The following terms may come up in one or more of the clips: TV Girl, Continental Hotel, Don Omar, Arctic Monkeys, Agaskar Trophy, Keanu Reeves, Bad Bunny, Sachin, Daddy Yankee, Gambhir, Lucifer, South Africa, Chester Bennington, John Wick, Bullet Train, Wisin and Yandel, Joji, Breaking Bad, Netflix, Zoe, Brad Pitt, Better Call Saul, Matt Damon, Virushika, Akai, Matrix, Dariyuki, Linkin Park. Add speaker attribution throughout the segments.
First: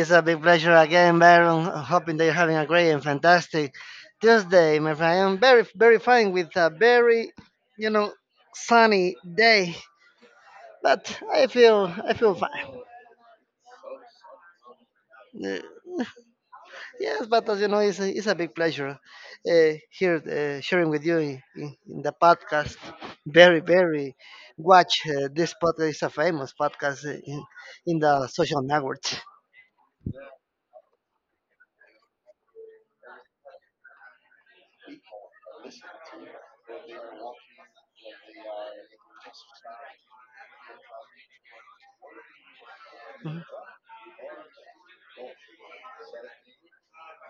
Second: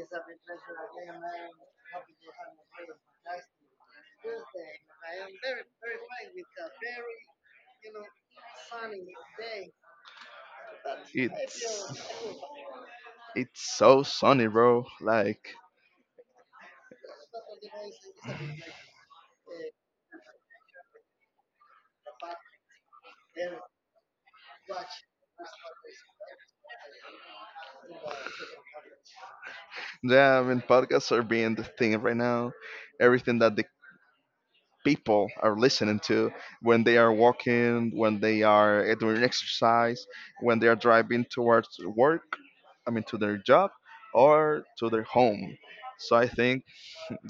Speaker 1: It's a big pleasure again, Baron. Hoping that you're having a great and fantastic Tuesday, my friend. I'm very, very fine with a very, you know, sunny day. But I
Speaker 2: It's
Speaker 1: feel, I feel fine.
Speaker 2: it's so sunny, bro. Like,
Speaker 1: Uh, Yes, but as you know, it's a big pleasure here sharing with you in the podcast. Very, very watch this podcast. Is a famous podcast in the social networks.
Speaker 2: yeah, I mean, podcasts are being the thing right now. Everything that the people are listening to when they are walking, when they are doing exercise, when they are driving towards work, I mean, to their job or to their home. So I think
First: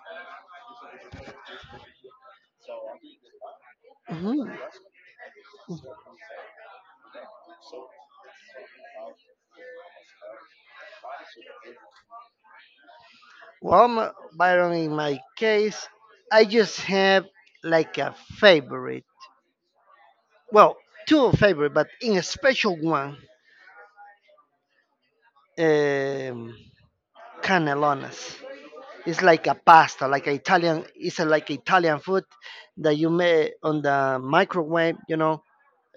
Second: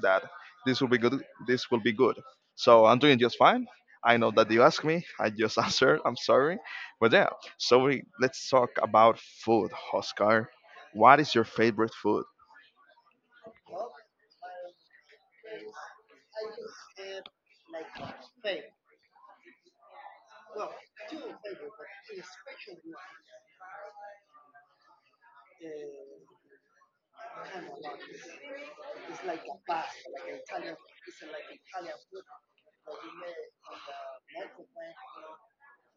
Speaker 2: that this will be good. This will be good. So I'm doing just fine. I know
Speaker 1: Mhm.
Speaker 2: that you asked me. I just answered. I'm sorry, but yeah. Let's talk about food, Oscar. What is your favorite food?
Speaker 1: Well, my, but in my case, I just have like a favorite. Well, two favorite, but in a special one, um, cannellonas. It's like a pasta, like a Italian. It's a, like Italian food that you make on the microwave. You know,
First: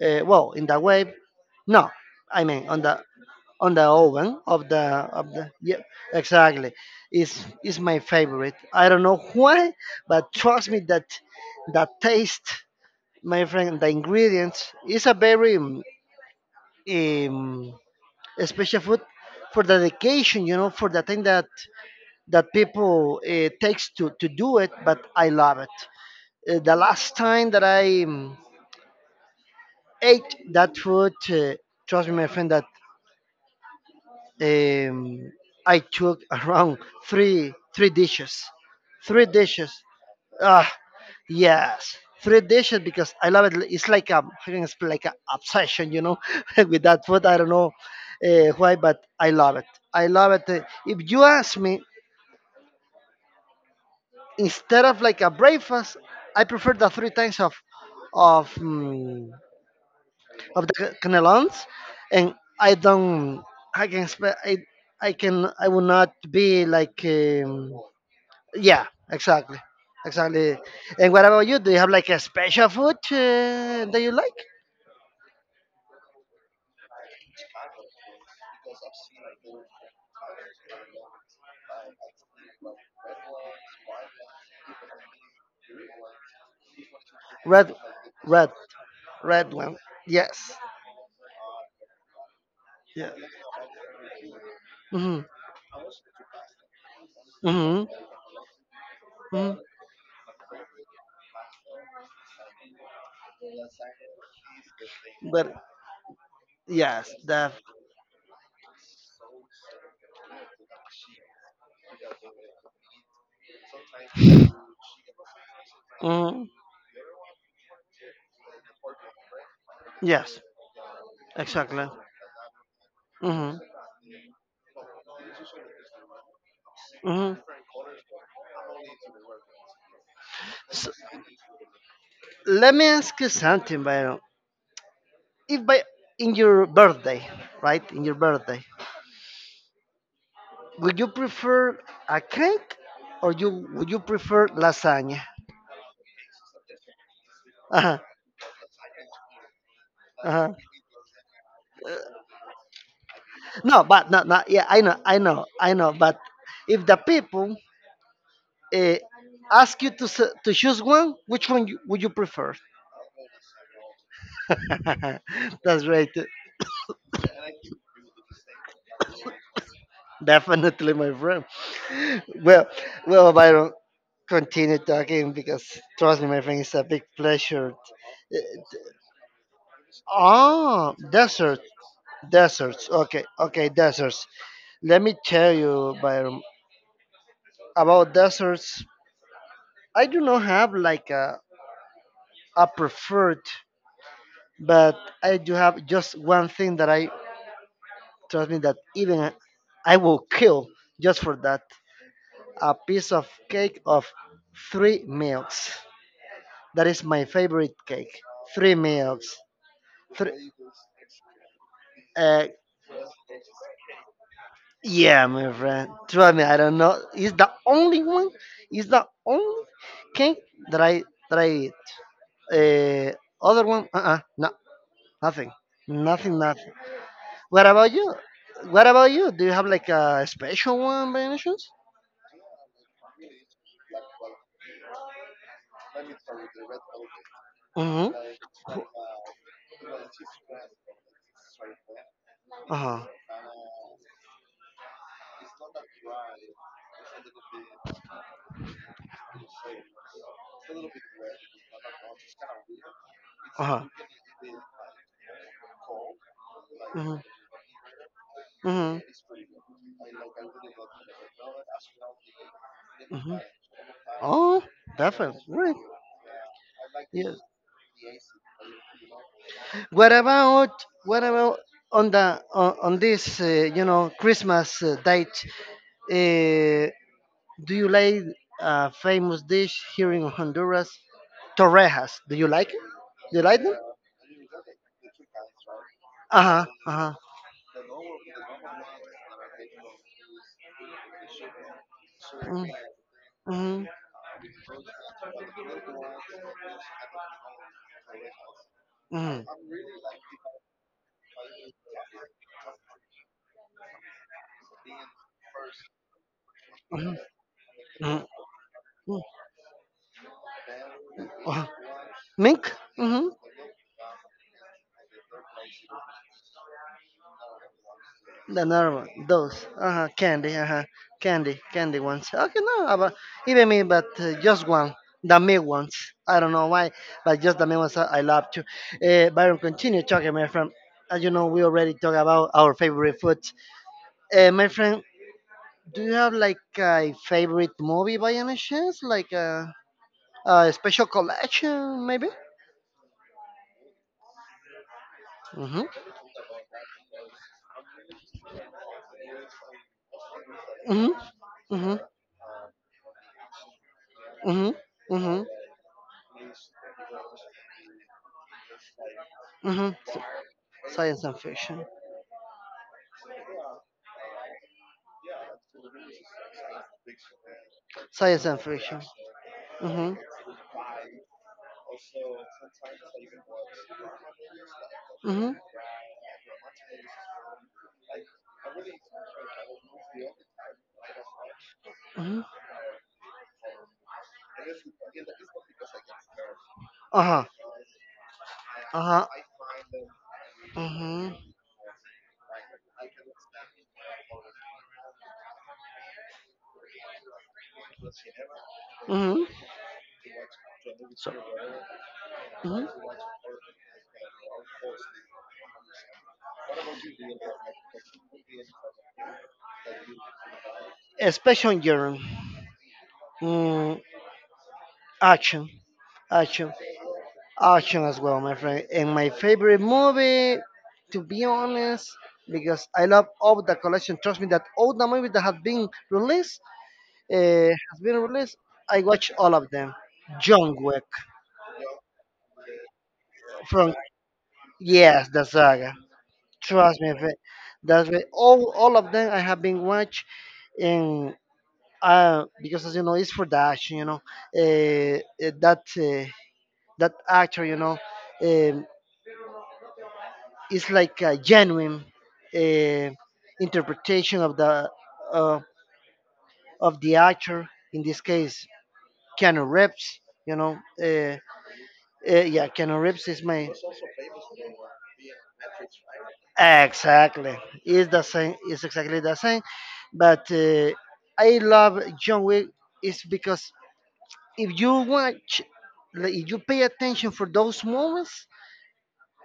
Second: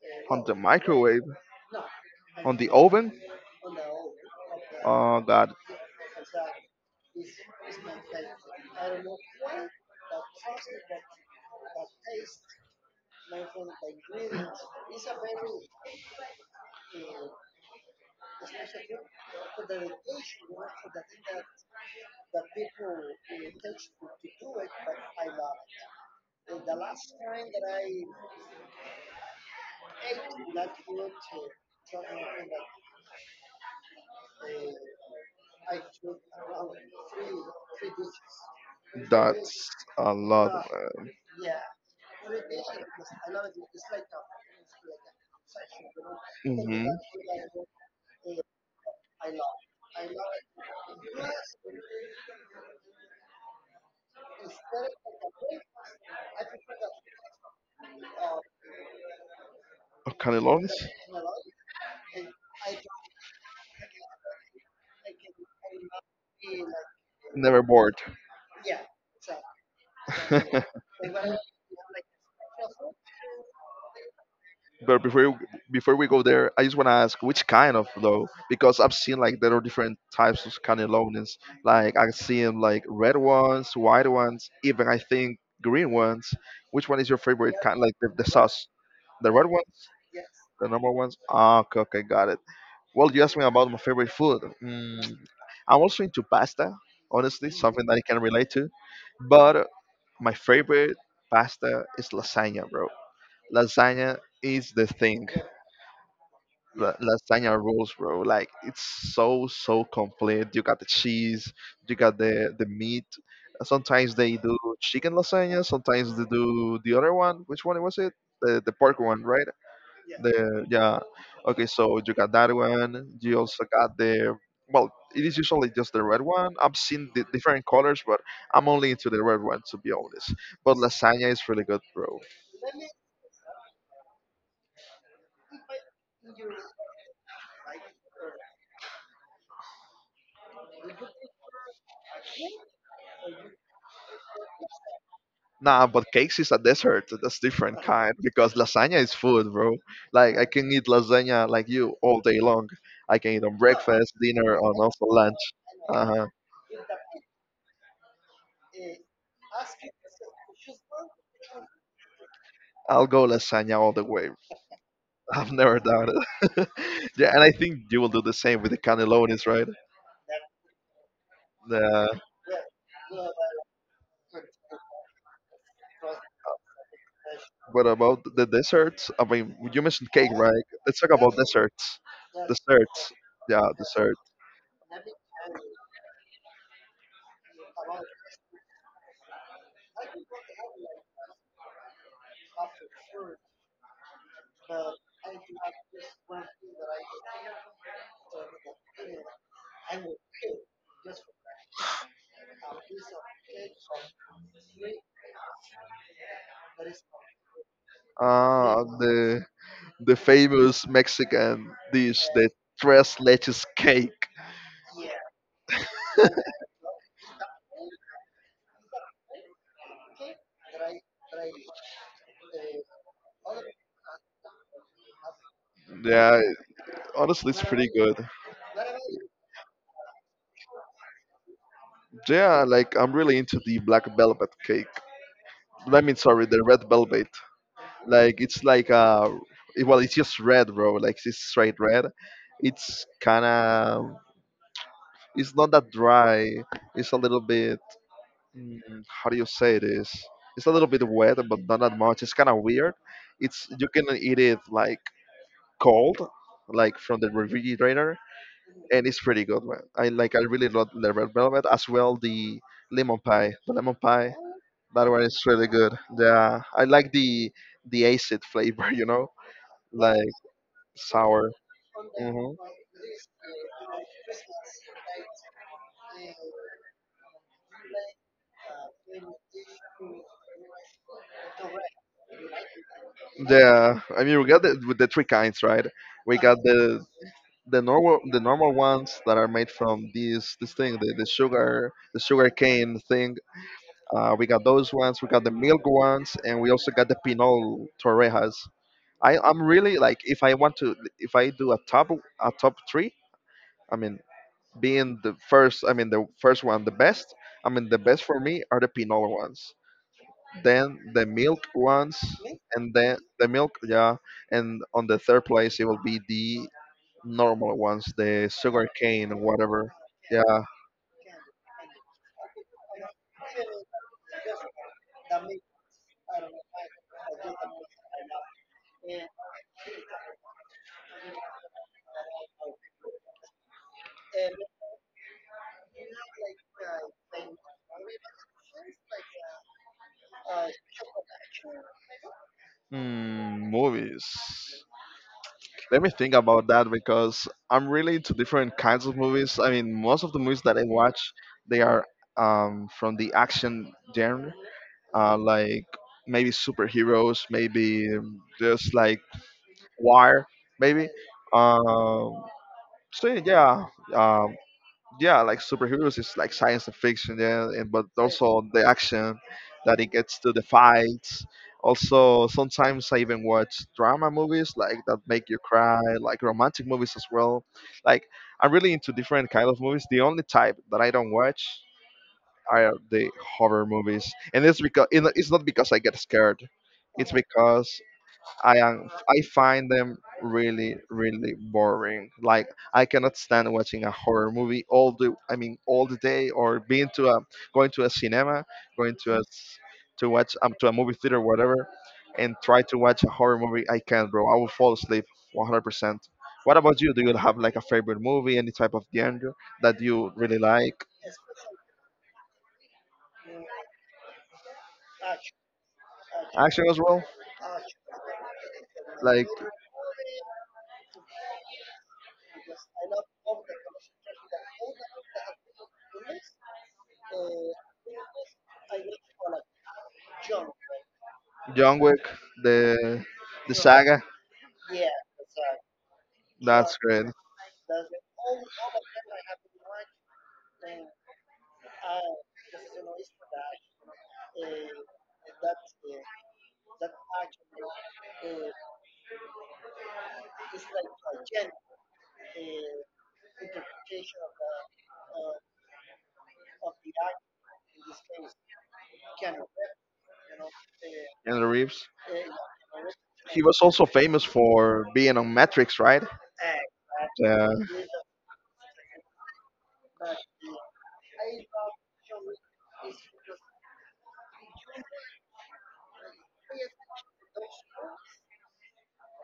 Speaker 2: On the
Speaker 1: in the wave.
Speaker 2: microwave,
Speaker 1: No, I
Speaker 2: on
Speaker 1: mean
Speaker 2: the oven?
Speaker 1: on the oven
Speaker 2: Oh
Speaker 1: of the
Speaker 2: God,
Speaker 1: yeah, exactly is my favorite. I don't know why, but trust me that that taste, my friend. The ingredients is a very um, special food for the dedication, you know, for the thing that that people takes to do it, but I love it. The last time that I ate that food, trust me, my friend, that um, I took around three dishes, three
Speaker 2: that's
Speaker 1: dishes.
Speaker 2: a lot.
Speaker 1: Ah, yes, three dishes because I love it. It's like a I can explain like an obsession, you know, with
Speaker 2: Mm-hmm.
Speaker 1: that food. I don't know why, but I love it. I love it. If you ask me, instead of like a breakfast, I prefer the three times of of. mm, of
Speaker 2: Canelones?
Speaker 1: the canelons, and I don't. I can spe- I can I will not be like
Speaker 2: Never bored.
Speaker 1: yeah, exactly, exactly. And what about you? Do you have like a special food that you like?
Speaker 2: But before you- Before we go there, I just want to ask which kind of low because I've seen like there are different types of kind of lowness. Like I've seen like red ones, white ones, even I think green ones. Which one is your favorite
Speaker 1: Red,
Speaker 2: kind? Like the
Speaker 1: red,
Speaker 2: sauce, the red
Speaker 1: red one.
Speaker 2: ones,
Speaker 1: Yes.
Speaker 2: the normal ones. Ah, okay, okay, got it.
Speaker 1: Yeah.
Speaker 2: Well, you asked me about my favorite food. Mm,
Speaker 1: Mhm.
Speaker 2: I'm also into pasta, honestly,
Speaker 1: Mhm.
Speaker 2: something that I can relate to.
Speaker 1: Mhm.
Speaker 2: But my favorite pasta is lasagna, bro. Lasagna is the thing
Speaker 1: But yes, that.
Speaker 2: lasagna rolls, bro. Like it's so complete. You got the cheese, you got the meat. Sometimes they do chicken lasagna. Sometimes they
Speaker 1: Mhm.
Speaker 2: do the other one. Which one was it? The pork one, right?
Speaker 1: Yes.
Speaker 2: The yeah. Okay,
Speaker 1: Exactly.
Speaker 2: so you got that one. You
Speaker 1: Mhm.
Speaker 2: also got the well. It is usually just the red one. I've seen the different colors, but I'm
Speaker 1: Mhm.
Speaker 2: only into the red one to be honest. But lasagna is really good, bro.
Speaker 1: Let me ask you something, Byron. If by in your birthday, right, in your birthday, would you prefer a cake or you would you prefer lasagna?
Speaker 2: Nah, but cakes is a dessert. That's different
Speaker 1: Uh-huh,
Speaker 2: kind because lasagna is food, bro. Like I
Speaker 1: uh-huh.
Speaker 2: can eat lasagna like you all day long. I can eat on
Speaker 1: No, but
Speaker 2: breakfast,
Speaker 1: no, no.
Speaker 2: dinner,
Speaker 1: Yeah,
Speaker 2: and
Speaker 1: I know,
Speaker 2: also
Speaker 1: I
Speaker 2: lunch.
Speaker 1: know, I know. But
Speaker 2: Uh-huh.
Speaker 1: if the people uh, ask you to to choose one, which one would you prefer?
Speaker 2: I'll go lasagna all the way. I've never
Speaker 1: That's right,
Speaker 2: done it. Yeah, and I think you will do the same with the cannellonis, right?
Speaker 1: definitely, my friend.
Speaker 2: Yeah.
Speaker 1: Well, well, Byron, continue talking because trust me, my friend, it's a big pleasure.
Speaker 2: But about
Speaker 1: Eh,
Speaker 2: the desserts, I mean, you mentioned cake, right?
Speaker 1: Ah,
Speaker 2: Let's talk about
Speaker 1: deserts,
Speaker 2: desserts.
Speaker 1: deserts.
Speaker 2: Desserts,
Speaker 1: Okay, okay,
Speaker 2: yeah, dessert.
Speaker 1: deserts. Let me tell you, Byron, about deserts. I do not have like a preferred, but I do have just one thing that I trust me that even I will kill just for that. A piece of cake of three milks. That is my favorite cake. Three
Speaker 2: Uh,
Speaker 1: milks.
Speaker 2: the the
Speaker 1: Three,
Speaker 2: famous Mexican dish,
Speaker 1: uh,
Speaker 2: the tres leches cake.
Speaker 1: yeah, my friend. Trust me, I don't know. It's the only one. It's the only cake that I that I eat. Uh, other one? No, nothing, nothing,
Speaker 2: Yeah,
Speaker 1: nothing.
Speaker 2: honestly,
Speaker 1: What
Speaker 2: it's
Speaker 1: about
Speaker 2: pretty
Speaker 1: you?
Speaker 2: good.
Speaker 1: What about you? Do you have like a special one by any chance?
Speaker 2: Yeah, like I'm really into the black velvet cake. I mean, sorry, the red velvet.
Speaker 1: Mm-hmm.
Speaker 2: Like it's like well, it's just red, bro. Like it's straight red.
Speaker 1: Uh
Speaker 2: It's
Speaker 1: huh.
Speaker 2: kind of, it's not that dry. It's a little bit, mm, how do you say this? It's a little bit wet, but not that much. It's kind of weird.
Speaker 1: Uh
Speaker 2: It's
Speaker 1: huh.
Speaker 2: you can eat it like cold, like
Speaker 1: Mm-hmm.
Speaker 2: from the refrigerator,
Speaker 1: Mm-hmm.
Speaker 2: and it's pretty good, man. I really love the red velvet as well the lemon
Speaker 1: Mm-hmm.
Speaker 2: pie. The lemon pie
Speaker 1: Oh,
Speaker 2: that one
Speaker 1: definitely.
Speaker 2: is really
Speaker 1: Right.
Speaker 2: good. Yeah, I like
Speaker 1: Yeah.
Speaker 2: the acid flavor, you know,
Speaker 1: What
Speaker 2: like
Speaker 1: about what
Speaker 2: sour.
Speaker 1: about on the
Speaker 2: Hmm
Speaker 1: on this Christmas date? Uh, do you like a famous dish here in Honduras? Torrejas. Do you like it? Do you like them?
Speaker 2: Yeah, I mean we got the with the three kinds, right? We
Speaker 1: Uh
Speaker 2: got
Speaker 1: huh. Uh
Speaker 2: the
Speaker 1: huh.
Speaker 2: the normal the normal ones that are made from these this thing the sugar cane thing.
Speaker 1: Mm-hmm. Mm-hmm.
Speaker 2: We got those ones. We got the milk ones, and we also got the Pinot Torrejas. I,
Speaker 1: Mm-hmm. Mm,
Speaker 2: I'm
Speaker 1: mhm,
Speaker 2: really like if I want to, if I do a top three, I mean being the first, I mean the first one, the
Speaker 1: mhm,
Speaker 2: best. I mean the
Speaker 1: mhm,
Speaker 2: best
Speaker 1: mhm,
Speaker 2: for me are the
Speaker 1: mhm.
Speaker 2: Pinot ones, then the
Speaker 1: Uh,
Speaker 2: milk ones,
Speaker 1: Mink.
Speaker 2: and then
Speaker 1: Mm-hmm.
Speaker 2: the milk, yeah. And on the third place, it will be the normal ones, the
Speaker 1: The normal,
Speaker 2: sugarcane cane,
Speaker 1: those,
Speaker 2: whatever. Yeah.
Speaker 1: uh-huh, candy, candy ones. Okay, no, but even me, but just one, the me ones. I don't know why, but just the me ones I love too. Byron, continue talking, my friend. As you know, we already talked about our favorite foods. My friend, do you have like a favorite movie by any chance? Like a special collection, maybe?
Speaker 2: Hmm, movies.
Speaker 1: Mm-hmm,
Speaker 2: Let me think about that because I'm really into different kinds of movies. I mean, most of the movies that I
Speaker 1: mm-hmm,
Speaker 2: watch, they
Speaker 1: mm-hmm,
Speaker 2: are from the action genre,
Speaker 1: mm-hmm, mm-hmm.
Speaker 2: like maybe superheroes, maybe just like
Speaker 1: Mm-hmm.
Speaker 2: Wire, maybe.
Speaker 1: Science and fiction.
Speaker 2: Um, so yeah, um, yeah, like superheroes is like science and fiction, yeah, and but
Speaker 1: Science and
Speaker 2: also the
Speaker 1: fiction.
Speaker 2: action that it
Speaker 1: Mm-hmm.
Speaker 2: gets to the fights. Also, sometimes I even watch drama movies like that make
Speaker 1: Hmm.
Speaker 2: you cry, like romantic movies as well. Like I'm really into different kind of movies. The only type that I don't watch
Speaker 1: Hmm.
Speaker 2: are the horror movies, and it's because it's not because I get scared. It's
Speaker 1: Uh-huh.
Speaker 2: because
Speaker 1: Uh-huh.
Speaker 2: I find them really
Speaker 1: Hmm.
Speaker 2: really boring. Like I cannot stand watching a horror movie all the I mean all the day or being to a going to a cinema, going to a
Speaker 1: Hmm.
Speaker 2: s- to watch to a movie theater whatever and try
Speaker 1: Hmm.
Speaker 2: to watch a horror movie. I can't, bro. I will fall asleep 100%. What about you? Do you have like a favorite movie, any type of genre that you really like?
Speaker 1: Especially on your mm, action. Action.
Speaker 2: Action as well?
Speaker 1: Action as well, my friend. And my
Speaker 2: Like
Speaker 1: favorite movie, to be honest, because I love all the collection. Trust me, that all the movies that have been released, has been released. I watch all of them. John Wick.
Speaker 2: John Wick, the the
Speaker 1: From
Speaker 2: saga.
Speaker 1: yes, the saga.
Speaker 2: That's
Speaker 1: Trust me,
Speaker 2: great.
Speaker 1: that's why all of them I have been watch, and because as you know, it's for the action. You know, uh, uh, that uh, that actor. You know, um, it's like a genuine uh, interpretation uh, of the actor, in this case Keanu Reeves, you know.
Speaker 2: Keanu Reeves.
Speaker 1: Yeah, Keanu Reeves is
Speaker 2: He
Speaker 1: my.
Speaker 2: was also famous for being on Matrix, right?
Speaker 1: Exactly.
Speaker 2: Uh,
Speaker 1: It's the same. It's exactly the same, but I love John Wick is because if you watch like, if you pay attention for those moments,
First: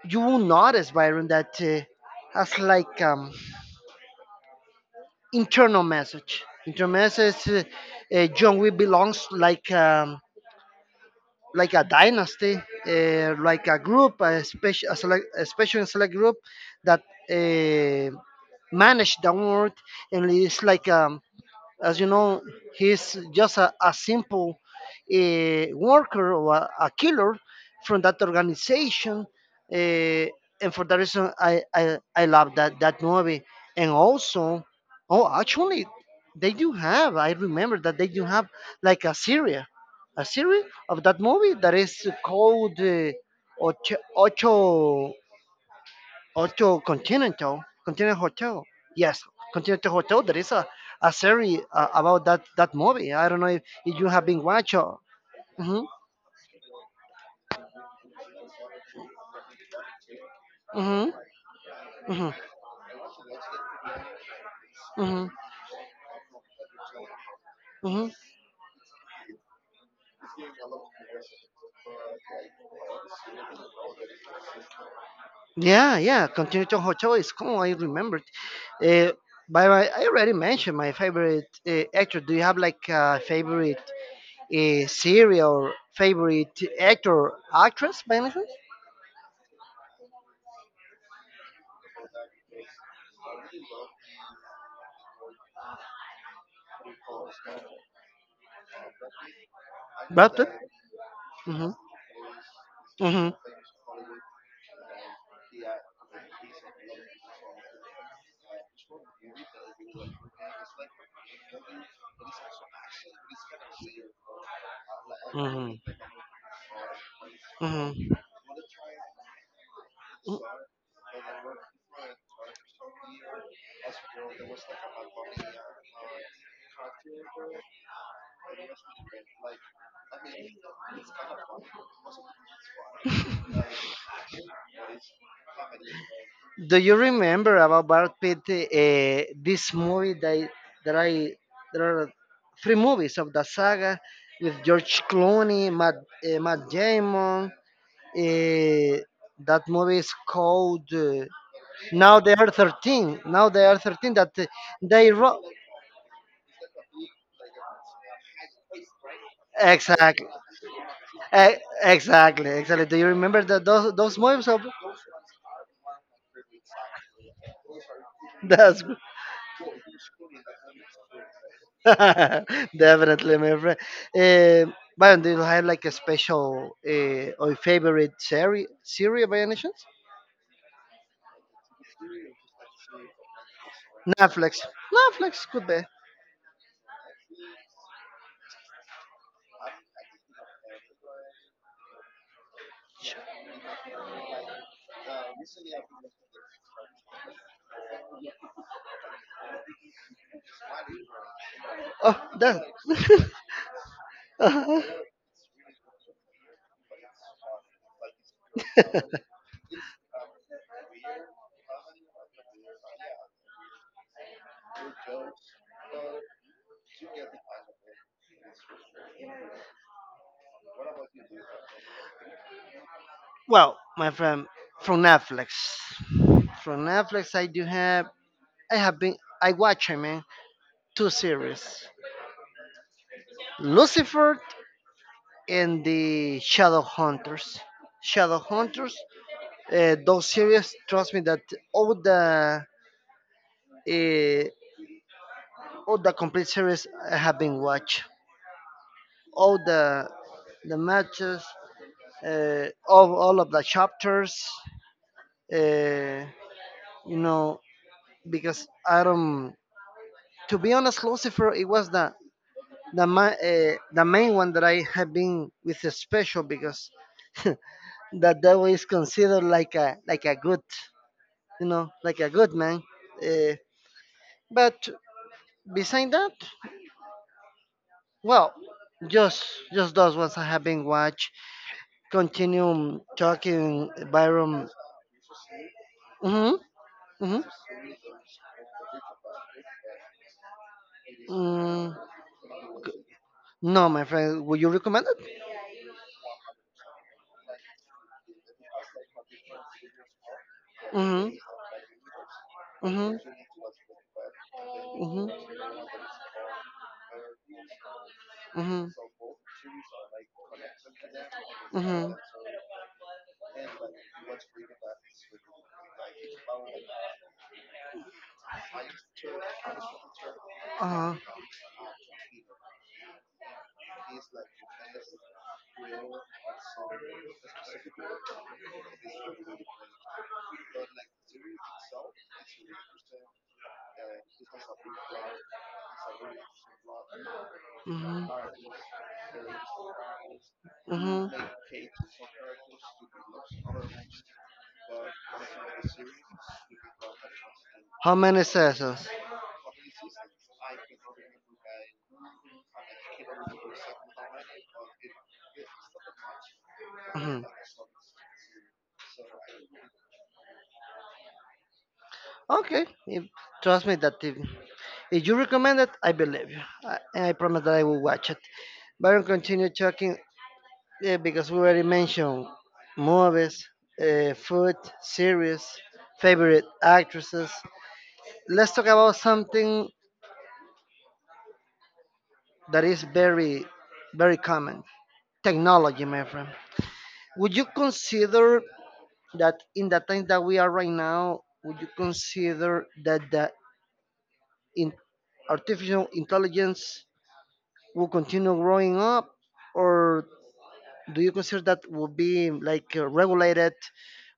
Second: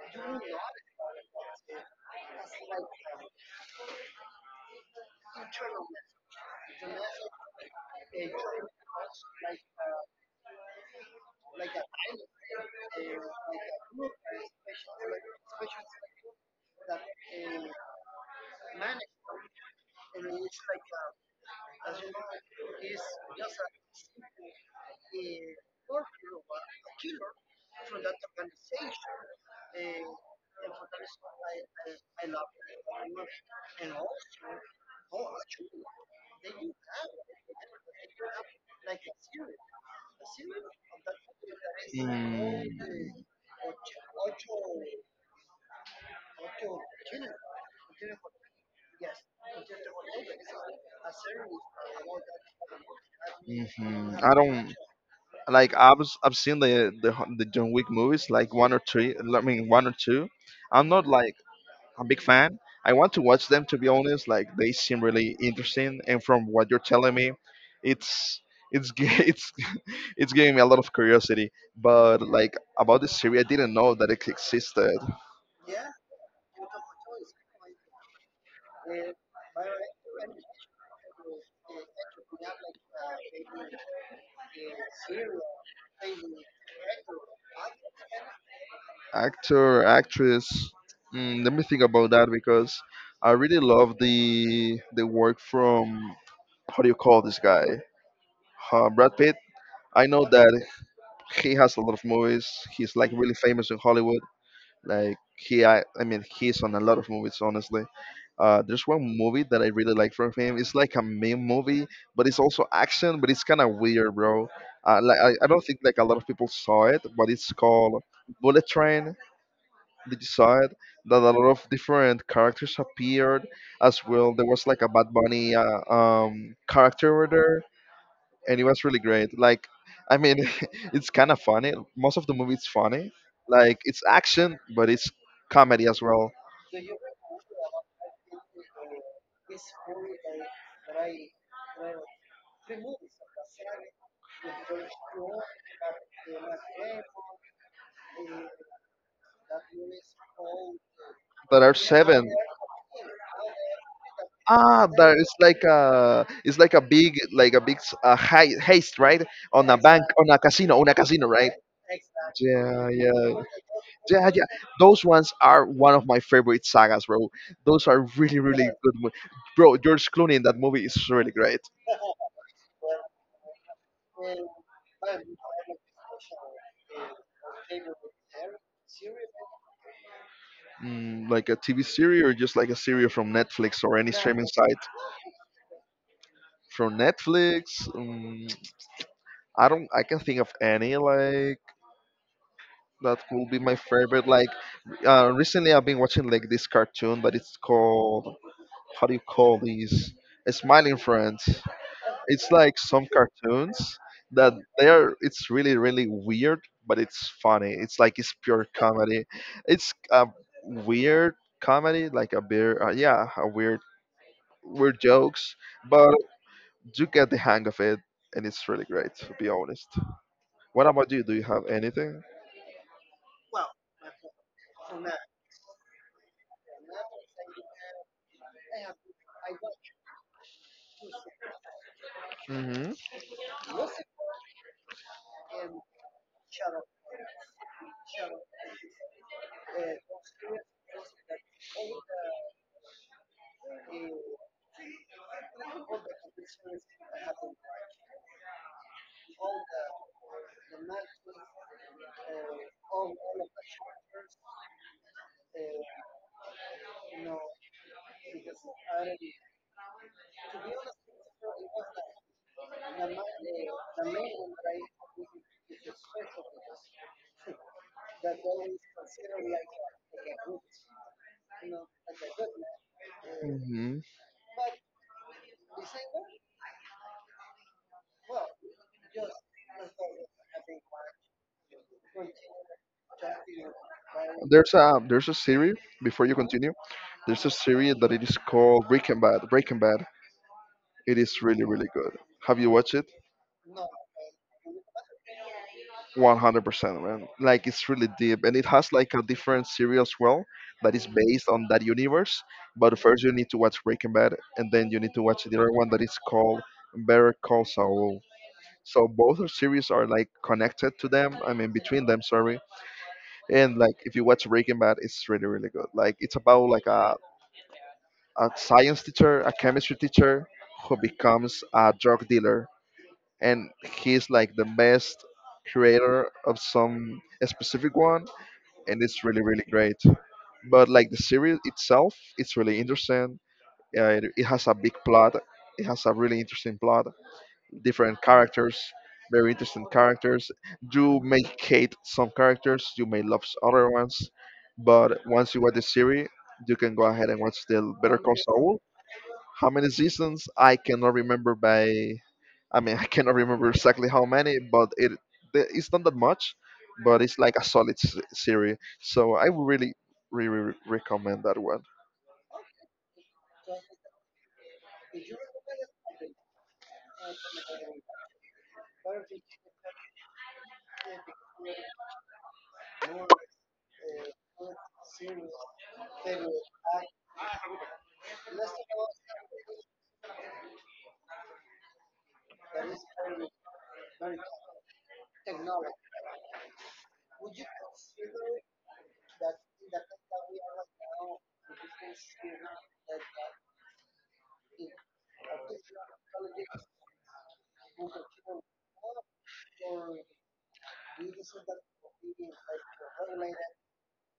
Speaker 1: you will notice, Byron, that as like internal message. Internal message, John we belongs like a dynasty, like a group, a special, a select, a special and select group that uh, manage the world, and it's like as you know, he's just a simple worker or a killer from that organization. Uh, and for that reason, I love that movie. And also, oh, actually, they do have, I remember that they do have like a series of that movie that is called
Speaker 2: mm,
Speaker 1: Ocho, Ocho Hotel Continental, Continental Hotel. Yes, Continental Hotel. There is a series about that movie. I don't know if you
Speaker 2: mhm.
Speaker 1: have
Speaker 2: I
Speaker 1: been
Speaker 2: don't
Speaker 1: watching.
Speaker 2: like.
Speaker 1: Hmm.
Speaker 2: I've seen the John Wick movies, like one or three. I mean, one or two. I'm not
Speaker 1: Hmm.
Speaker 2: like a big
Speaker 1: Hmm.
Speaker 2: fan. I want to watch them to be honest. Like they seem
Speaker 1: Hmm.
Speaker 2: really interesting, and from what you're telling me,
Speaker 1: Hmm.
Speaker 2: it's it's gi- it's it's giving me a lot of curiosity. But like about this series, I didn't know that it existed.
Speaker 1: Yeah, yeah. Continental Hotel is cool. I remembered. Uh, but I already mentioned my favorite actor. Do you have like a favorite series or favorite actor, actress by any chance?
Speaker 2: Actor, actress. Mm, let me think about that because I really love the work from how do you call this guy? Brad Pitt. I know
Speaker 1: Brad Pitt.
Speaker 2: that he
Speaker 1: Hmm.
Speaker 2: has a lot of movies. He's like
Speaker 1: Hmm.
Speaker 2: really famous in Hollywood. Like I mean, he's on a lot of movies. Honestly, there's one movie that I really like from him. It's like a meme movie, but it's also action, but it's kind of weird, bro. Like I don't
Speaker 1: Mhm.
Speaker 2: think like a lot of people saw it, but it's called
Speaker 1: Mhm.
Speaker 2: Bullet Train. Did you saw it? That a lot of different characters appeared as well. There was like a Bad Bunny character over there and it was really great. Like, I mean, it's kind of funny. Most of the movie is funny. Like, it's action, but it's comedy as well.
Speaker 1: Do you remember about Brad Pitt? This movie that that I there are three movies of the saga with George Clooney, Matt, Matt Damon. Uh, that movie is called
Speaker 2: There are
Speaker 1: Now
Speaker 2: seven.
Speaker 1: They Are Thirteen. Now They Are Thirteen. That
Speaker 2: Ah,
Speaker 1: they
Speaker 2: there is
Speaker 1: wrote
Speaker 2: like a it's like a big heist, right?
Speaker 1: exactly.
Speaker 2: On a casino, on a casino, right?
Speaker 1: Eh, exactly, exactly.
Speaker 2: Yeah,
Speaker 1: Do you
Speaker 2: yeah,
Speaker 1: remember that those
Speaker 2: yeah.
Speaker 1: movies of?
Speaker 2: Those ones are one of my favorite sagas, bro. Those are really, really
Speaker 1: That's
Speaker 2: good,
Speaker 1: good.
Speaker 2: bro. George Clooney in that movie is really great.
Speaker 1: Definitely, my friend. Uh, Byron, do you have like a special or favorite series by any chance?
Speaker 2: Mm, like a TV series or just like a series from Netflix or any streaming
Speaker 1: Netflix.
Speaker 2: site?
Speaker 1: Netflix could be.
Speaker 2: From Netflix, I don't, I can think of any like that could be my favorite. Like recently, I've been watching like this cartoon, but it's called how do you call these? Smiling Friends.
Speaker 1: Oh,
Speaker 2: It's
Speaker 1: that.
Speaker 2: like some cartoons that
Speaker 1: Uh-huh.
Speaker 2: they are. It's really weird, but it's funny. It's like it's pure comedy. It's a weird comedy, like a beer. Yeah, a weird weird jokes, but you get the hang of it, and it's really great, to be honest. What about you? Do you have anything?
Speaker 1: Well, my friend, from Netflix. From Netflix, I do have. I have been. I watch, I mean, two series:
Speaker 2: Hmm
Speaker 1: Lucifer and the Shadow Hunters. Shadow Hunters. Those series, trust me, that all the uh, all the complete series I have been watched. All the matches, all of the chapters. Uh, you know, because I don't. To be honest, Lucifer, it was the main one that I have been with a special because the devil is considered like a good, you know, like a good man. Uh,
Speaker 2: hmm
Speaker 1: but beside that. Well, just just those ones I have been watch. Continue talking, Byron.
Speaker 2: There's a series. Before you
Speaker 1: Mm-hmm.
Speaker 2: continue,
Speaker 1: Mm-hmm.
Speaker 2: there's a series that it is called Breaking Bad. Breaking Bad. It is really really
Speaker 1: Mm,
Speaker 2: good. Have you watched it?
Speaker 1: no, my friend. Would you recommend it?
Speaker 2: 100%, man, like it's really deep and it has like a different series as well that is
Speaker 1: Mm-hmm.
Speaker 2: based on that universe, but
Speaker 1: Mm-hmm.
Speaker 2: first you need to watch breaking bad and then you need to
Speaker 1: Mm-hmm.
Speaker 2: watch the other one that is called better call saul,
Speaker 1: Mm-hmm.
Speaker 2: so both the series are like connected to them, I mean between
Speaker 1: Mm-hmm.
Speaker 2: them, sorry. And like if you watch breaking bad it's really really good, like it's about like a science teacher, a chemistry teacher who
Speaker 1: Uh-huh.
Speaker 2: becomes a drug dealer and he's like the best creator of some specific one and it's really really great. But like the series itself, it's really interesting. It has a big plot. It has a really interesting plot. Different
Speaker 1: Mhm.
Speaker 2: characters, very interesting characters. You
Speaker 1: Mhm.
Speaker 2: may hate some characters, you may love other ones, but once you watch the series, you can go ahead and watch the
Speaker 1: How
Speaker 2: Better Call
Speaker 1: many
Speaker 2: Saul,
Speaker 1: seasons?
Speaker 2: how many seasons? I cannot remember by. I mean, I cannot remember exactly how many, but it's not that much, but it's
Speaker 1: Mhm.
Speaker 2: like a solid series. So I would really, really recommend that one.
Speaker 1: Okay. If, trust me that if you recommend it, I believe you. And I promise that I will watch it. Byron, continue talking because we already mentioned movies, food, series, favorite actresses. Let's talk about something that is very, very common: technology, my friend. Would you consider that in the time that we are right now, would you consider that the in artificial intelligence will continue growing up? Or do you consider that would be like regulated,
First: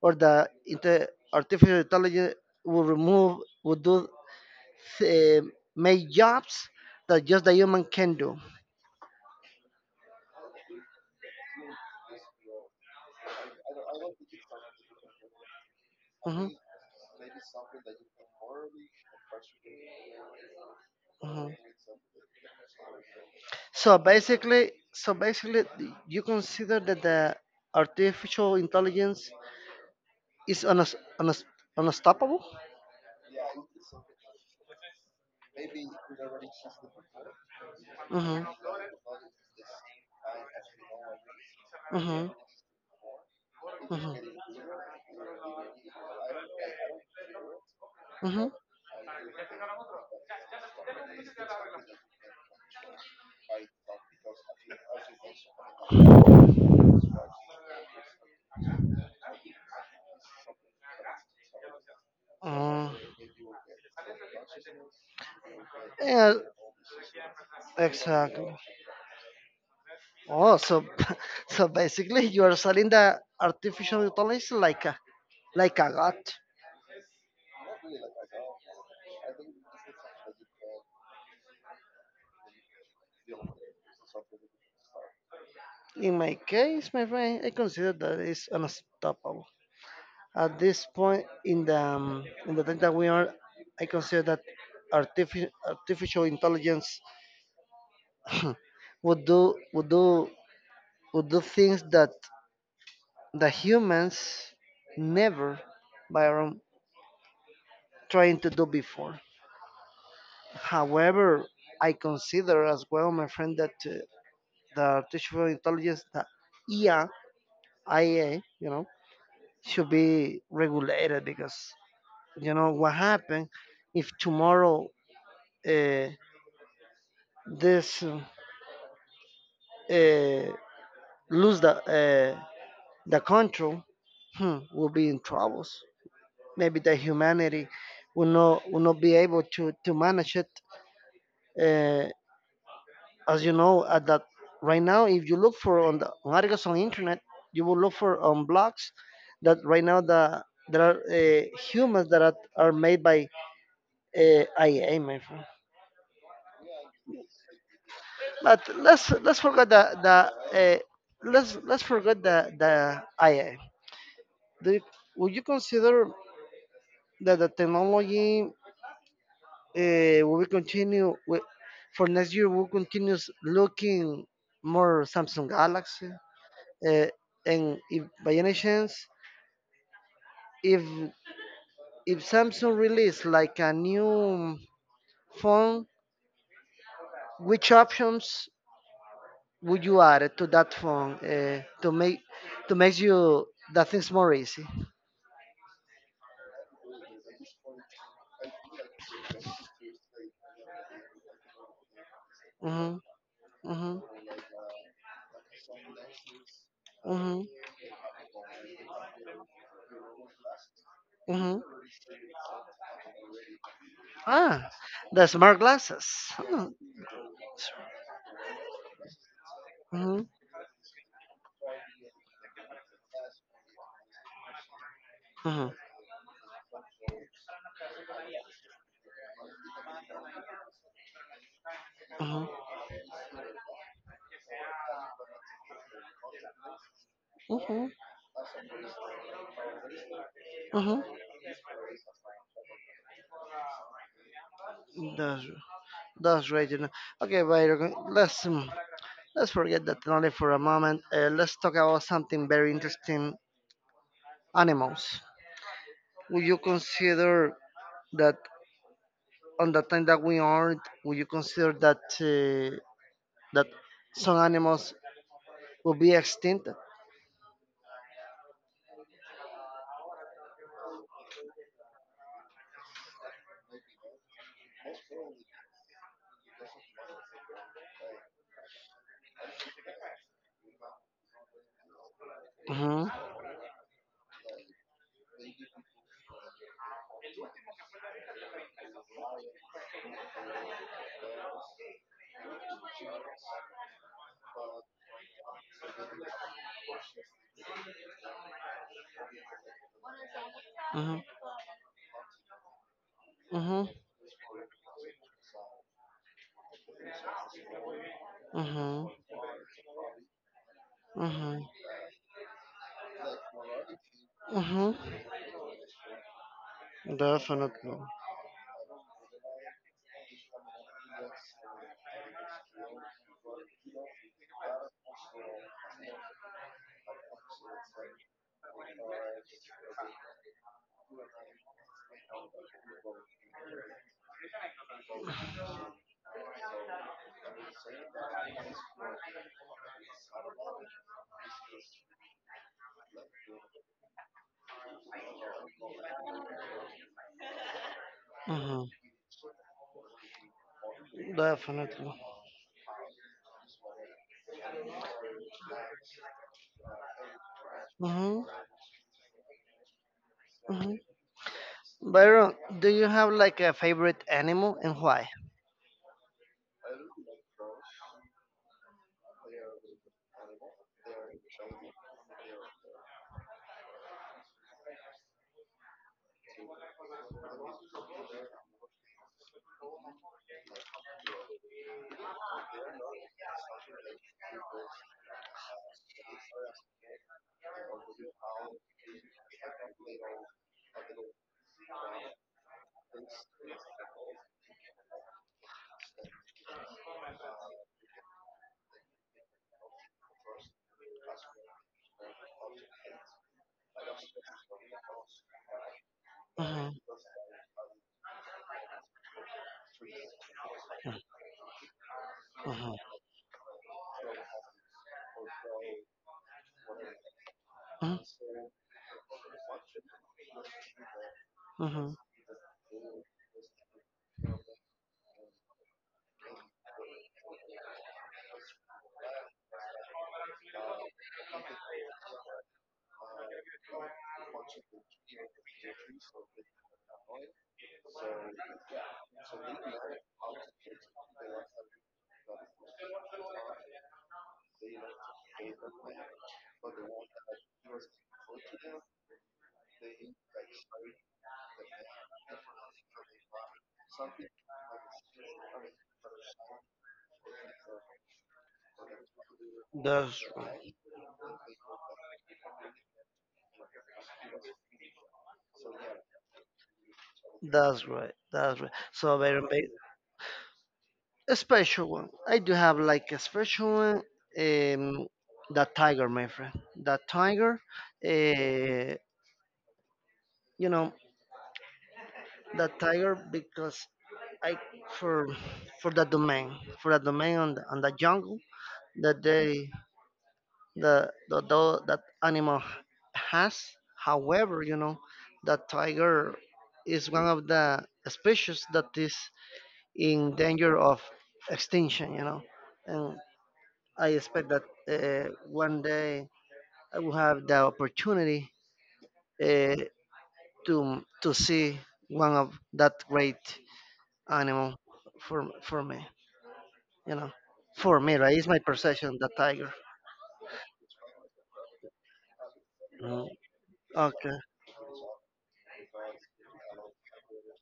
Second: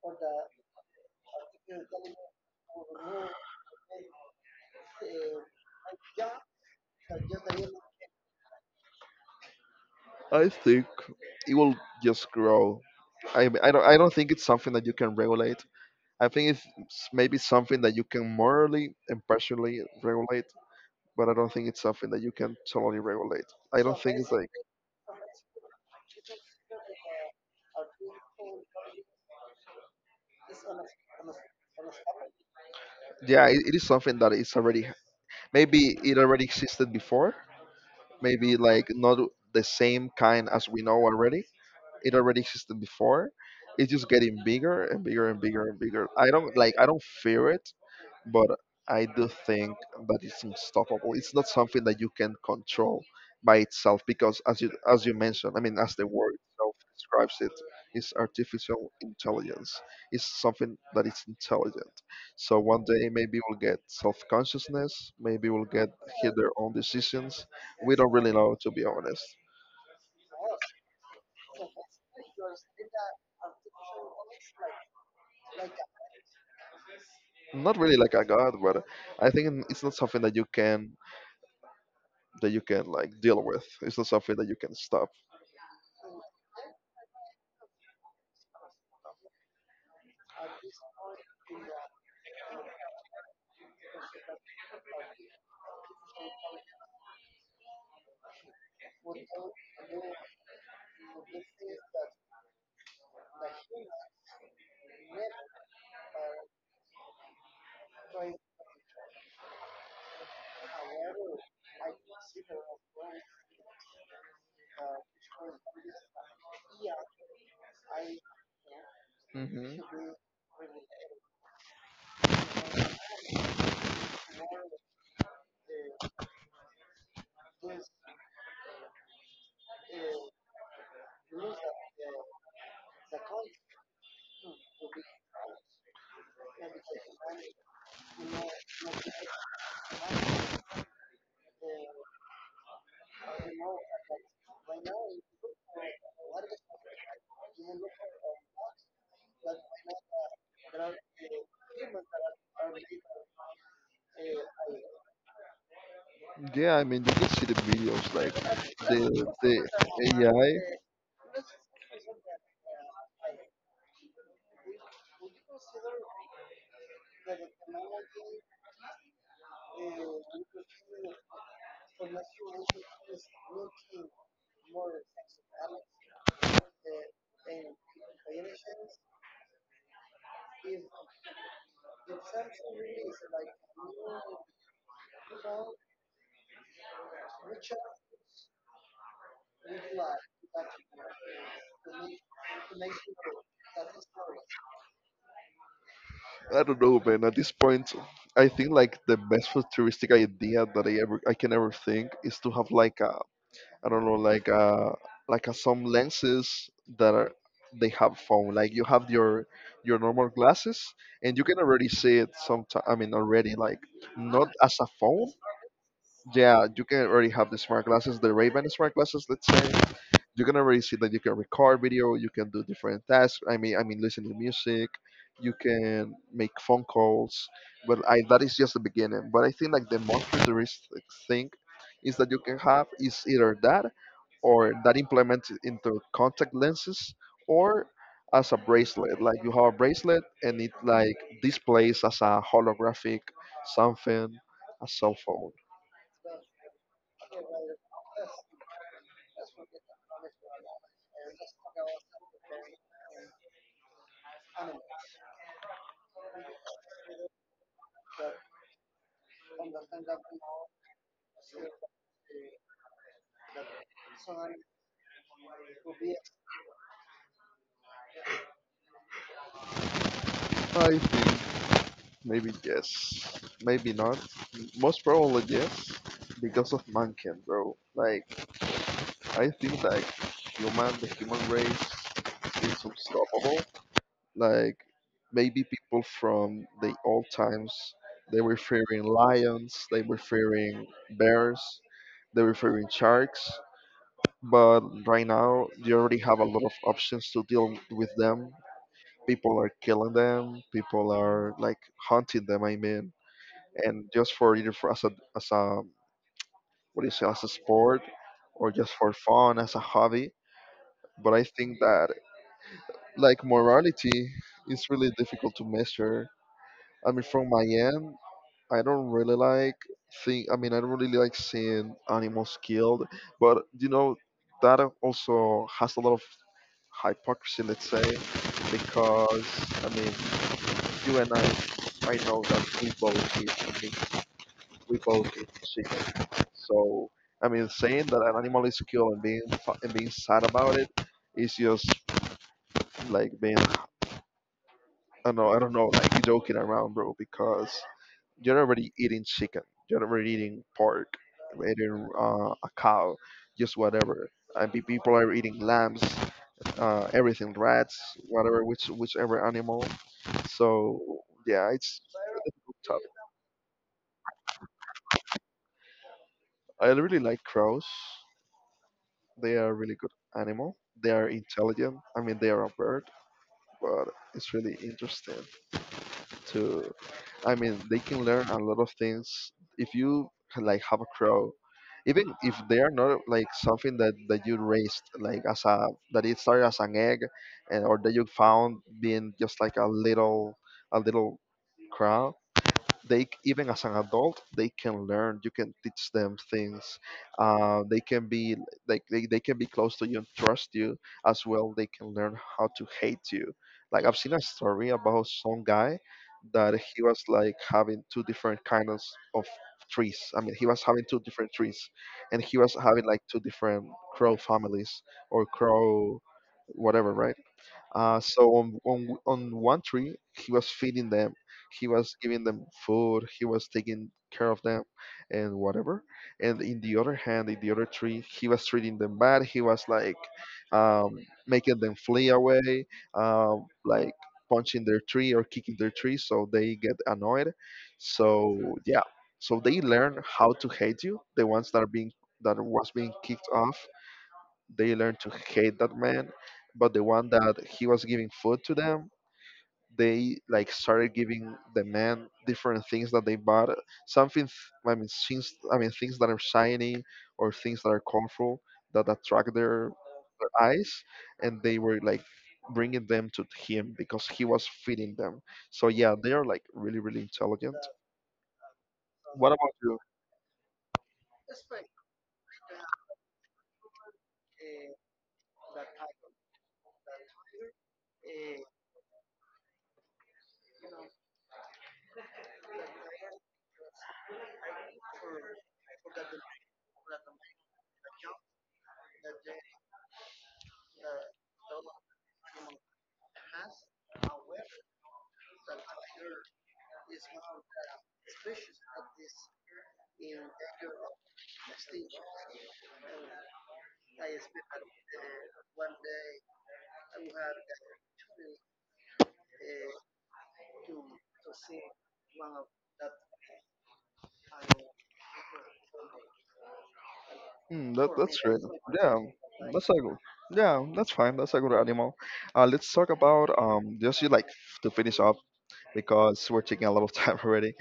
Speaker 1: or the artificial intelligence will remove would do uh, make jobs that just the human can do?
Speaker 2: I think it will just grow. I mean, I don't think it's something that you can regulate. I think
Speaker 1: Mhm,
Speaker 2: it's s- Maybe something that you can morally and partially regulate, but I don't
Speaker 1: mhm.
Speaker 2: think it's something that you can totally regulate. I
Speaker 1: so
Speaker 2: don't think it's like
Speaker 1: basically so basically you consider that the artificial intelligence is unas unas unstoppable.
Speaker 2: yeah, it is something that is already maybe it already existed before.
Speaker 1: Mhm.
Speaker 2: Maybe like not the same kind as we know already. It
Speaker 1: Mhm.
Speaker 2: already existed before. It's just
Speaker 1: Mhm.
Speaker 2: getting bigger I don't fear it,
Speaker 1: Mhm.
Speaker 2: but I do think that it's unstoppable. It's not something that you can control by itself because as you mentioned, I mean as the word itself describes it, is artificial intelligence. It's something that is intelligent. So one
Speaker 1: Mm.
Speaker 2: day maybe we'll get self consciousness, maybe we'll get
Speaker 1: Yeah.
Speaker 2: hit their own decisions. We don't really
Speaker 1: Exactly.
Speaker 2: know, to be honest.
Speaker 1: Oh, so so basically you are selling the artificial intelligence like a god.
Speaker 2: Not really like a god, but I think it's not something that you can like deal with. It's not something that you can stop.
Speaker 1: In my case, my friend, I consider that is unstoppable. At this point in the time that we are, I consider that artificial intelligence would do would do would do things that the humans never were trying to do before. However, I consider as well, my friend, that the artificial intelligence, the IA, IA, you know,
Speaker 2: Hmm.
Speaker 1: should be regulated because you know what happened if tomorrow uh, this uh, lose the control. Will be in troubles. Maybe the humanity will not be able to manage it. Uh, as you know, at that right now, if you look for on articles on internet, you will look for on blogs that right now there are humans that are made by IA, my friend.
Speaker 2: Yeah, I mean you can see the videos like
Speaker 1: But let's
Speaker 2: the
Speaker 1: let's
Speaker 2: the
Speaker 1: forget the
Speaker 2: AI. I
Speaker 1: let's forget the IA. Do you, would you consider that the technology? We will continue for next year we'll continue looking more Samsung Galaxy, uh, and if by any chance if if Samsung release like a new phone, which options would you add to that phone, to make you that things more easy?
Speaker 2: I don't know, man. At this point, I think like the best futuristic idea that I can ever think is to have
Speaker 1: Mm-hmm.
Speaker 2: like a, I
Speaker 1: Mm-hmm.
Speaker 2: don't know, like some lenses that are,
Speaker 1: Mm-hmm.
Speaker 2: they have foam. Like you have your normal glasses, and you
Speaker 1: Mm-hmm.
Speaker 2: can already see it. Sometimes I mean already like not
Speaker 1: Ah,
Speaker 2: as a
Speaker 1: the
Speaker 2: foam.
Speaker 1: smart glasses. Mm-hmm.
Speaker 2: Yeah, you can already have the smart glasses, the Ray-Ban smart glasses, let's say.
Speaker 1: Mm-hmm.
Speaker 2: You can already see that you can record video, you can do different tasks. I mean, listen to music, you can make phone calls. But I, that is just the beginning. But I think like the most futuristic thing is that you
Speaker 1: Mm-hmm.
Speaker 2: can have is either that or that implemented into contact lenses or as a bracelet. Like you have a bracelet and it like displays as a holographic something, a cell
Speaker 1: Mm-hmm.
Speaker 2: phone.
Speaker 1: That's right, Okay, Byron, let's let's forget that only for a moment. Let's talk about something very interesting: animals. Would you consider that on the time that we aren't, would you consider that that some animals will be extinct?
Speaker 2: I think maybe yes, maybe not. Most probably yes, because of mankind, bro. Like I think like the human race is
Speaker 1: Mhm.
Speaker 2: unstoppable. Like maybe people from the old times, they were fearing lions, they were fearing bears, they were fearing sharks. But right now, you already have a lot of options to deal with them. People are killing them. People
Speaker 1: Mhm.
Speaker 2: are like hunting them. I mean,
Speaker 1: Mhm.
Speaker 2: and just for either for as a what do you say, as a sport or just
Speaker 1: Mhm.
Speaker 2: for fun, as a hobby. But I
Speaker 1: Mhm.
Speaker 2: think that like morality is
Speaker 1: Mhm.
Speaker 2: really difficult to measure. I mean, from my
Speaker 1: Definitely.
Speaker 2: end, I don't really like think. I mean, I don't really like seeing animals killed. But you know, that also has a lot of hypocrisy, let's say, because I mean, you and I know that we both eat meat, we both eat chicken. So I mean, saying that an animal is killed and being and being sad about it is just like being, I don't know, like joking around, bro. Because you're
Speaker 1: Mhm.
Speaker 2: already eating chicken, you're already eating pork, eating
Speaker 1: Definitely.
Speaker 2: a cow, just whatever. And people are eating lambs, everything, rats,
Speaker 1: Mhm.
Speaker 2: whatever, whichever animal.
Speaker 1: Mhm.
Speaker 2: So yeah, it's a
Speaker 1: Byron,
Speaker 2: difficult
Speaker 1: do you
Speaker 2: topic.
Speaker 1: have like a favorite animal and why?
Speaker 2: I really like crows. They are really good animal. They are intelligent. I mean, they are a bird, but it's really interesting to. I mean, they can learn a lot of things if you like have a crow. Even if they are not like something that, you raised, like as a that it started as an egg, and or that you found being just like a little crow, they even as an adult they can learn, you can teach them things. They can be like they can be close to you and trust you, as well they can learn how to hate you. Like I've seen a story about some guy that
Speaker 1: Mhm.
Speaker 2: he was like having two different kinds of trees. I mean he was having two different trees, and he was
Speaker 1: Uh-huh.
Speaker 2: having like two different crow families or crow, whatever, right.
Speaker 1: Uh-huh.
Speaker 2: So on, on one tree, he was feeding them, he
Speaker 1: Uh-huh.
Speaker 2: was giving them food, he was taking care of them, and whatever. And in the other hand, in the other tree, he was treating them bad. He was like um, making them flee away, like punching their tree or kicking their tree, so they get annoyed. So yeah, so they learn how to hate you. The ones that are being that was being kicked off, they learned to hate that man. But the one that he was giving food to them, they like started giving the man different things that they bought, I mean things, I mean things that are shiny or things that are colorful, that attract
Speaker 1: That's
Speaker 2: their eyes, and they were like bringing them to him because he was feeding them. So yeah, they are like really, really
Speaker 1: right.
Speaker 2: intelligent.
Speaker 1: That's right. That's right. So
Speaker 2: What
Speaker 1: very
Speaker 2: about
Speaker 1: big,
Speaker 2: you?
Speaker 1: a special one. I do have like a special one. Um, that tiger, my friend. That tiger. Uh, you know that tiger because I for for that domain, for that domain on on the jungle that the that animal has. However, you know, the tiger is one of the species that is in danger of extinction. You know, and I expect that one day I will have the opportunity uh, to see one of that great animal for me. You know,
Speaker 2: Hmm,
Speaker 1: for me,
Speaker 2: that's
Speaker 1: right?
Speaker 2: great.
Speaker 1: It's my
Speaker 2: Yeah,
Speaker 1: perception, the
Speaker 2: that's
Speaker 1: tiger.
Speaker 2: a good. Yeah, that's fine. That's a good animal. Let's talk
Speaker 1: Mm.
Speaker 2: about just you like
Speaker 1: Okay,
Speaker 2: to finish up because we're taking a lot of time already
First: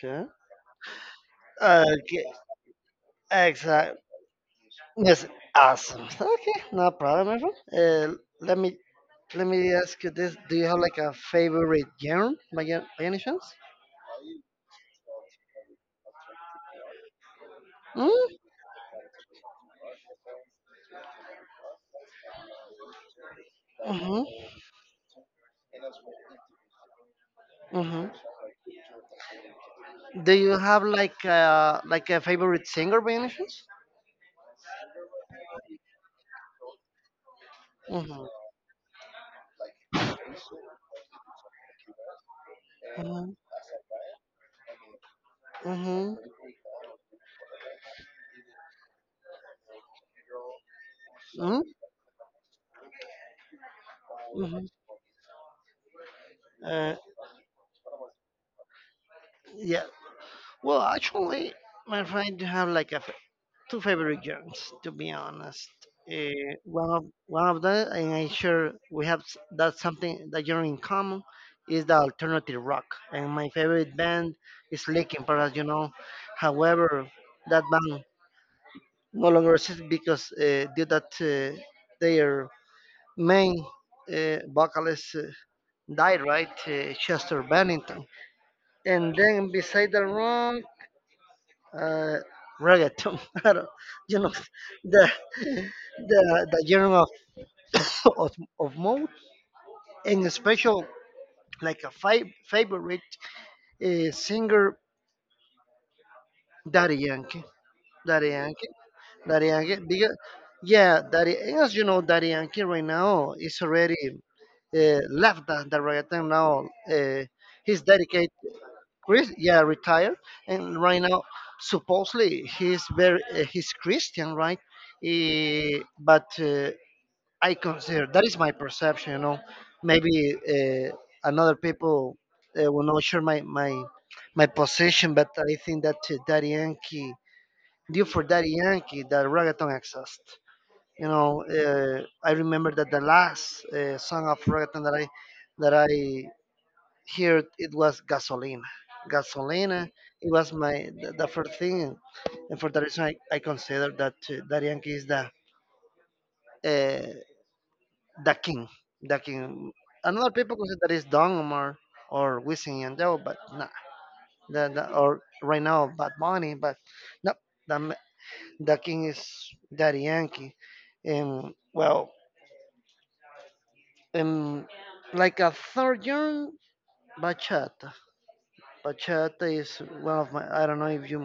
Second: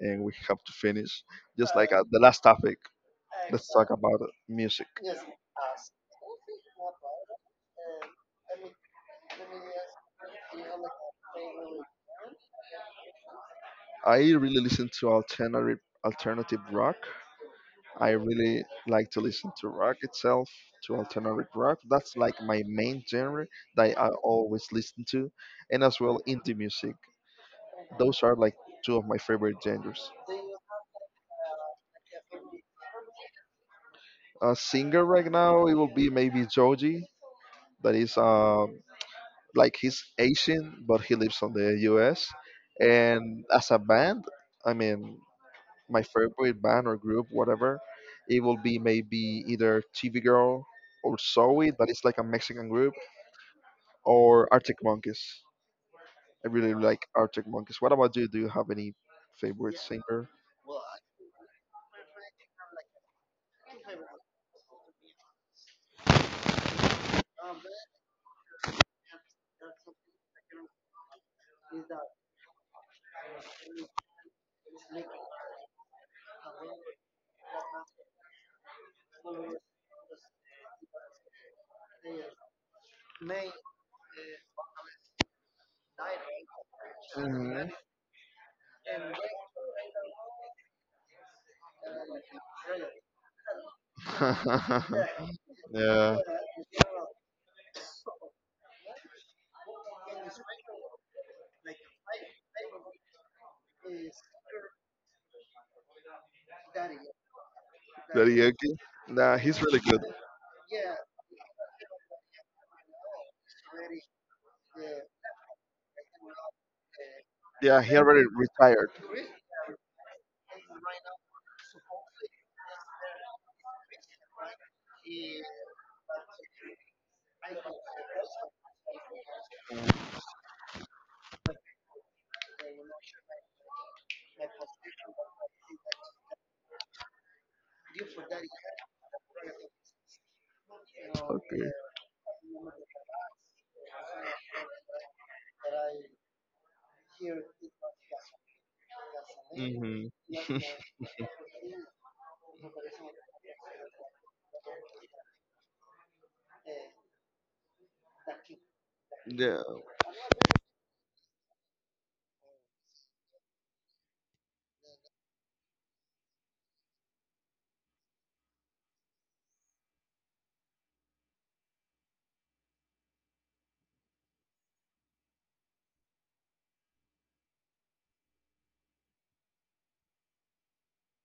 Speaker 2: and we have to finish. Just like the
Speaker 1: Okay,
Speaker 2: last topic, let's talk
Speaker 1: exactly.
Speaker 2: about music.
Speaker 1: Yes, awesome. Okay, no problem, my friend. Let me let me ask you this: Do you have like a favorite genre, by any chance?
Speaker 2: I really listen to alternative rock. I
Speaker 1: Mm-hmm.
Speaker 2: really like to listen to rock itself, to alternative rock. That's like my main genre that I
Speaker 1: Mm-hmm.
Speaker 2: always listen to, and as well indie music.
Speaker 1: Mm-hmm.
Speaker 2: Those are like two of my favorite genres.
Speaker 1: Do you have like a favorite singer, by any chance?
Speaker 2: A singer right now, it will be maybe Joji. That is
Speaker 1: Mm-hmm.
Speaker 2: like he's Asian, but he lives on the U.S.
Speaker 1: Mm-hmm.
Speaker 2: And as a band, I mean, my
Speaker 1: Mm-hmm.
Speaker 2: favorite band or group, whatever, it will be maybe either TV Girl or Zoe. That is like a Mexican group, or
Speaker 1: Mm-hmm.
Speaker 2: Arctic Monkeys. I really
Speaker 1: Uh,
Speaker 2: like Arctic Monkeys. What about you? Do you have any favorite
Speaker 1: yeah.
Speaker 2: singer?
Speaker 1: Well, actually, my friend, do have like a two favorite genres, to be honest. One of them, and I'm sure we have that something that genre in common is the alternative rock. And my favorite band is Linkin Park, you know. However, that band no longer exists because due that their main vocalist died, right? Chester
Speaker 2: Mhm.
Speaker 1: Bennington. And then beside the rock, uh, reggaeton. I don't- you know, the
Speaker 2: Yeah.
Speaker 1: the the genre of of, of mode and a special like a favorite, singer, Daddy Yankee, Daddy Yankee,
Speaker 2: Dariyuki. Nah,
Speaker 1: Daddy
Speaker 2: he's really
Speaker 1: Yankee.
Speaker 2: good.
Speaker 1: Because, yeah, Daddy. And as you know, Daddy Yankee right now is already left the reggaeton now. Uh,
Speaker 2: Yeah,
Speaker 1: he's
Speaker 2: he already
Speaker 1: dedicated
Speaker 2: retired.
Speaker 1: Chris, yeah, retired, and right now supposedly he's very he's Christian, right? Eh, but I consider that is my perception. You know, maybe another people will not share my position, but I think that Daddy Yankee, due for Daddy Yankee, that reggaeton exists. You know,
Speaker 2: Okay.
Speaker 1: I remember that the last song of reggaeton that I here it was gasoline. Gasolina,
Speaker 2: Mm-hmm.
Speaker 1: it was my the first thing, and for that reason I consider that Darianki is uh, the king, the
Speaker 2: Yeah.
Speaker 1: king. Another people consider that is Don Omar or Wisin and Yandel, but nah, or right now Bad Bunny, but no, the ma- the king is Daddy Yankee, and well, and like a third young bachata. Bachata is one of my. I don't know if you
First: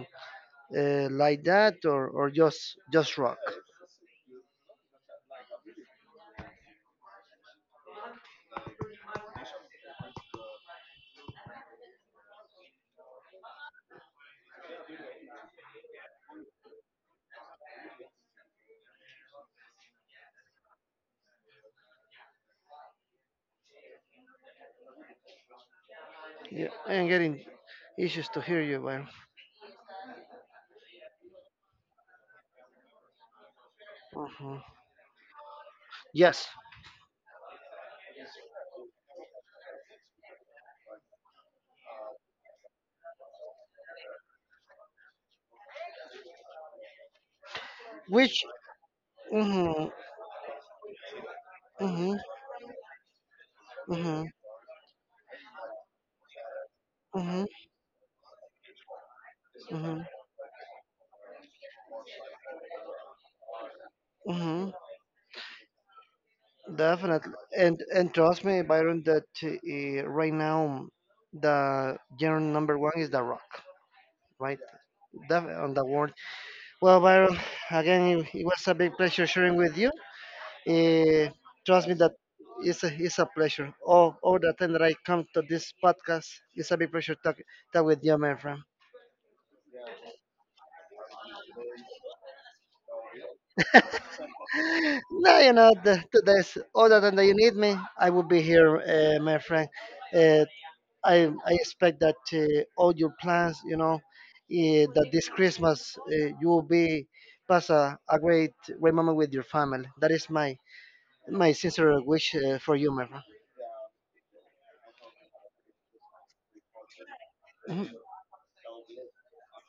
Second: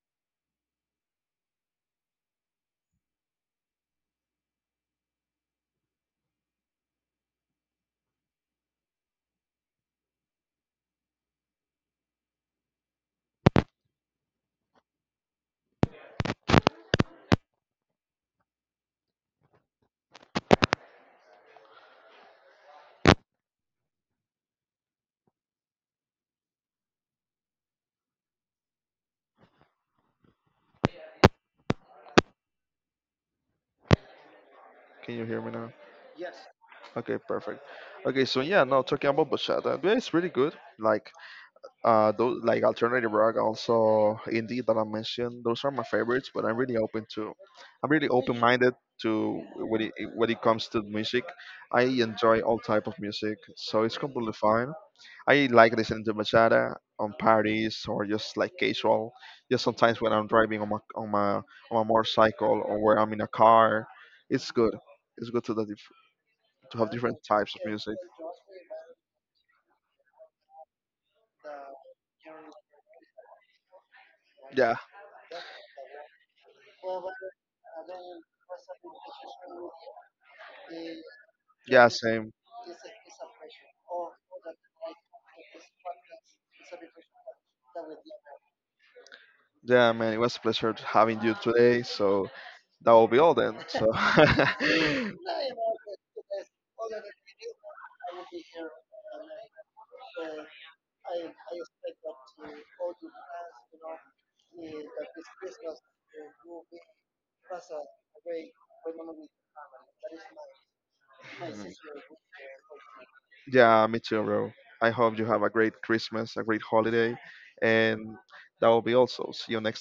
Speaker 1: like that or just rock. Yeah, I am getting issues to hear you, but mhm.
Speaker 2: Can you hear me now?
Speaker 1: Yes,
Speaker 2: Okay, perfect. Okay, so yeah, now talking about bachata, yeah, it's really good. Like, those like alternative rock, also indie that I mentioned. Those are my favorites, but I'm really open to. I'm really
Speaker 1: which
Speaker 2: open-minded to when
Speaker 1: mm
Speaker 2: it comes to music. I
Speaker 1: mhm, mm
Speaker 2: enjoy all type of music, so it's
Speaker 1: mhm, mm
Speaker 2: completely fine. I like listening to bachata on
Speaker 1: mhm, mm mhm,
Speaker 2: parties or just like casual. Just
Speaker 1: mhm,
Speaker 2: sometimes when I'm driving on my motorcycle or where I'm in a car, it's
Speaker 1: mhm,
Speaker 2: good. It's good to the diff- to have different
Speaker 1: definitely,
Speaker 2: types of music.
Speaker 1: and trust me, Byron, that right now the genre number one is the rock, right?
Speaker 2: Yeah,
Speaker 1: Def- on the world. Well, Byron, again, it was a big pleasure sharing with you. Eh, trust
Speaker 2: yeah,
Speaker 1: me that
Speaker 2: same.
Speaker 1: it's a pleasure. All the time that I come to this podcast, it's a big pleasure talk with you, my friend.
Speaker 2: Yeah, man, it was a pleasure having you today. So that will be all then. So
Speaker 1: No, you know, the, today's all the time that you need me, I will be here, my friend. Uh, I expect that all your plans, you know, eh, that this Christmas you will be pass a great, great moment with your family. That is my sincere wish for you, my friend.
Speaker 2: yeah, me too, bro. I hope you have a great Christmas, a great holiday, and that will be also. See you next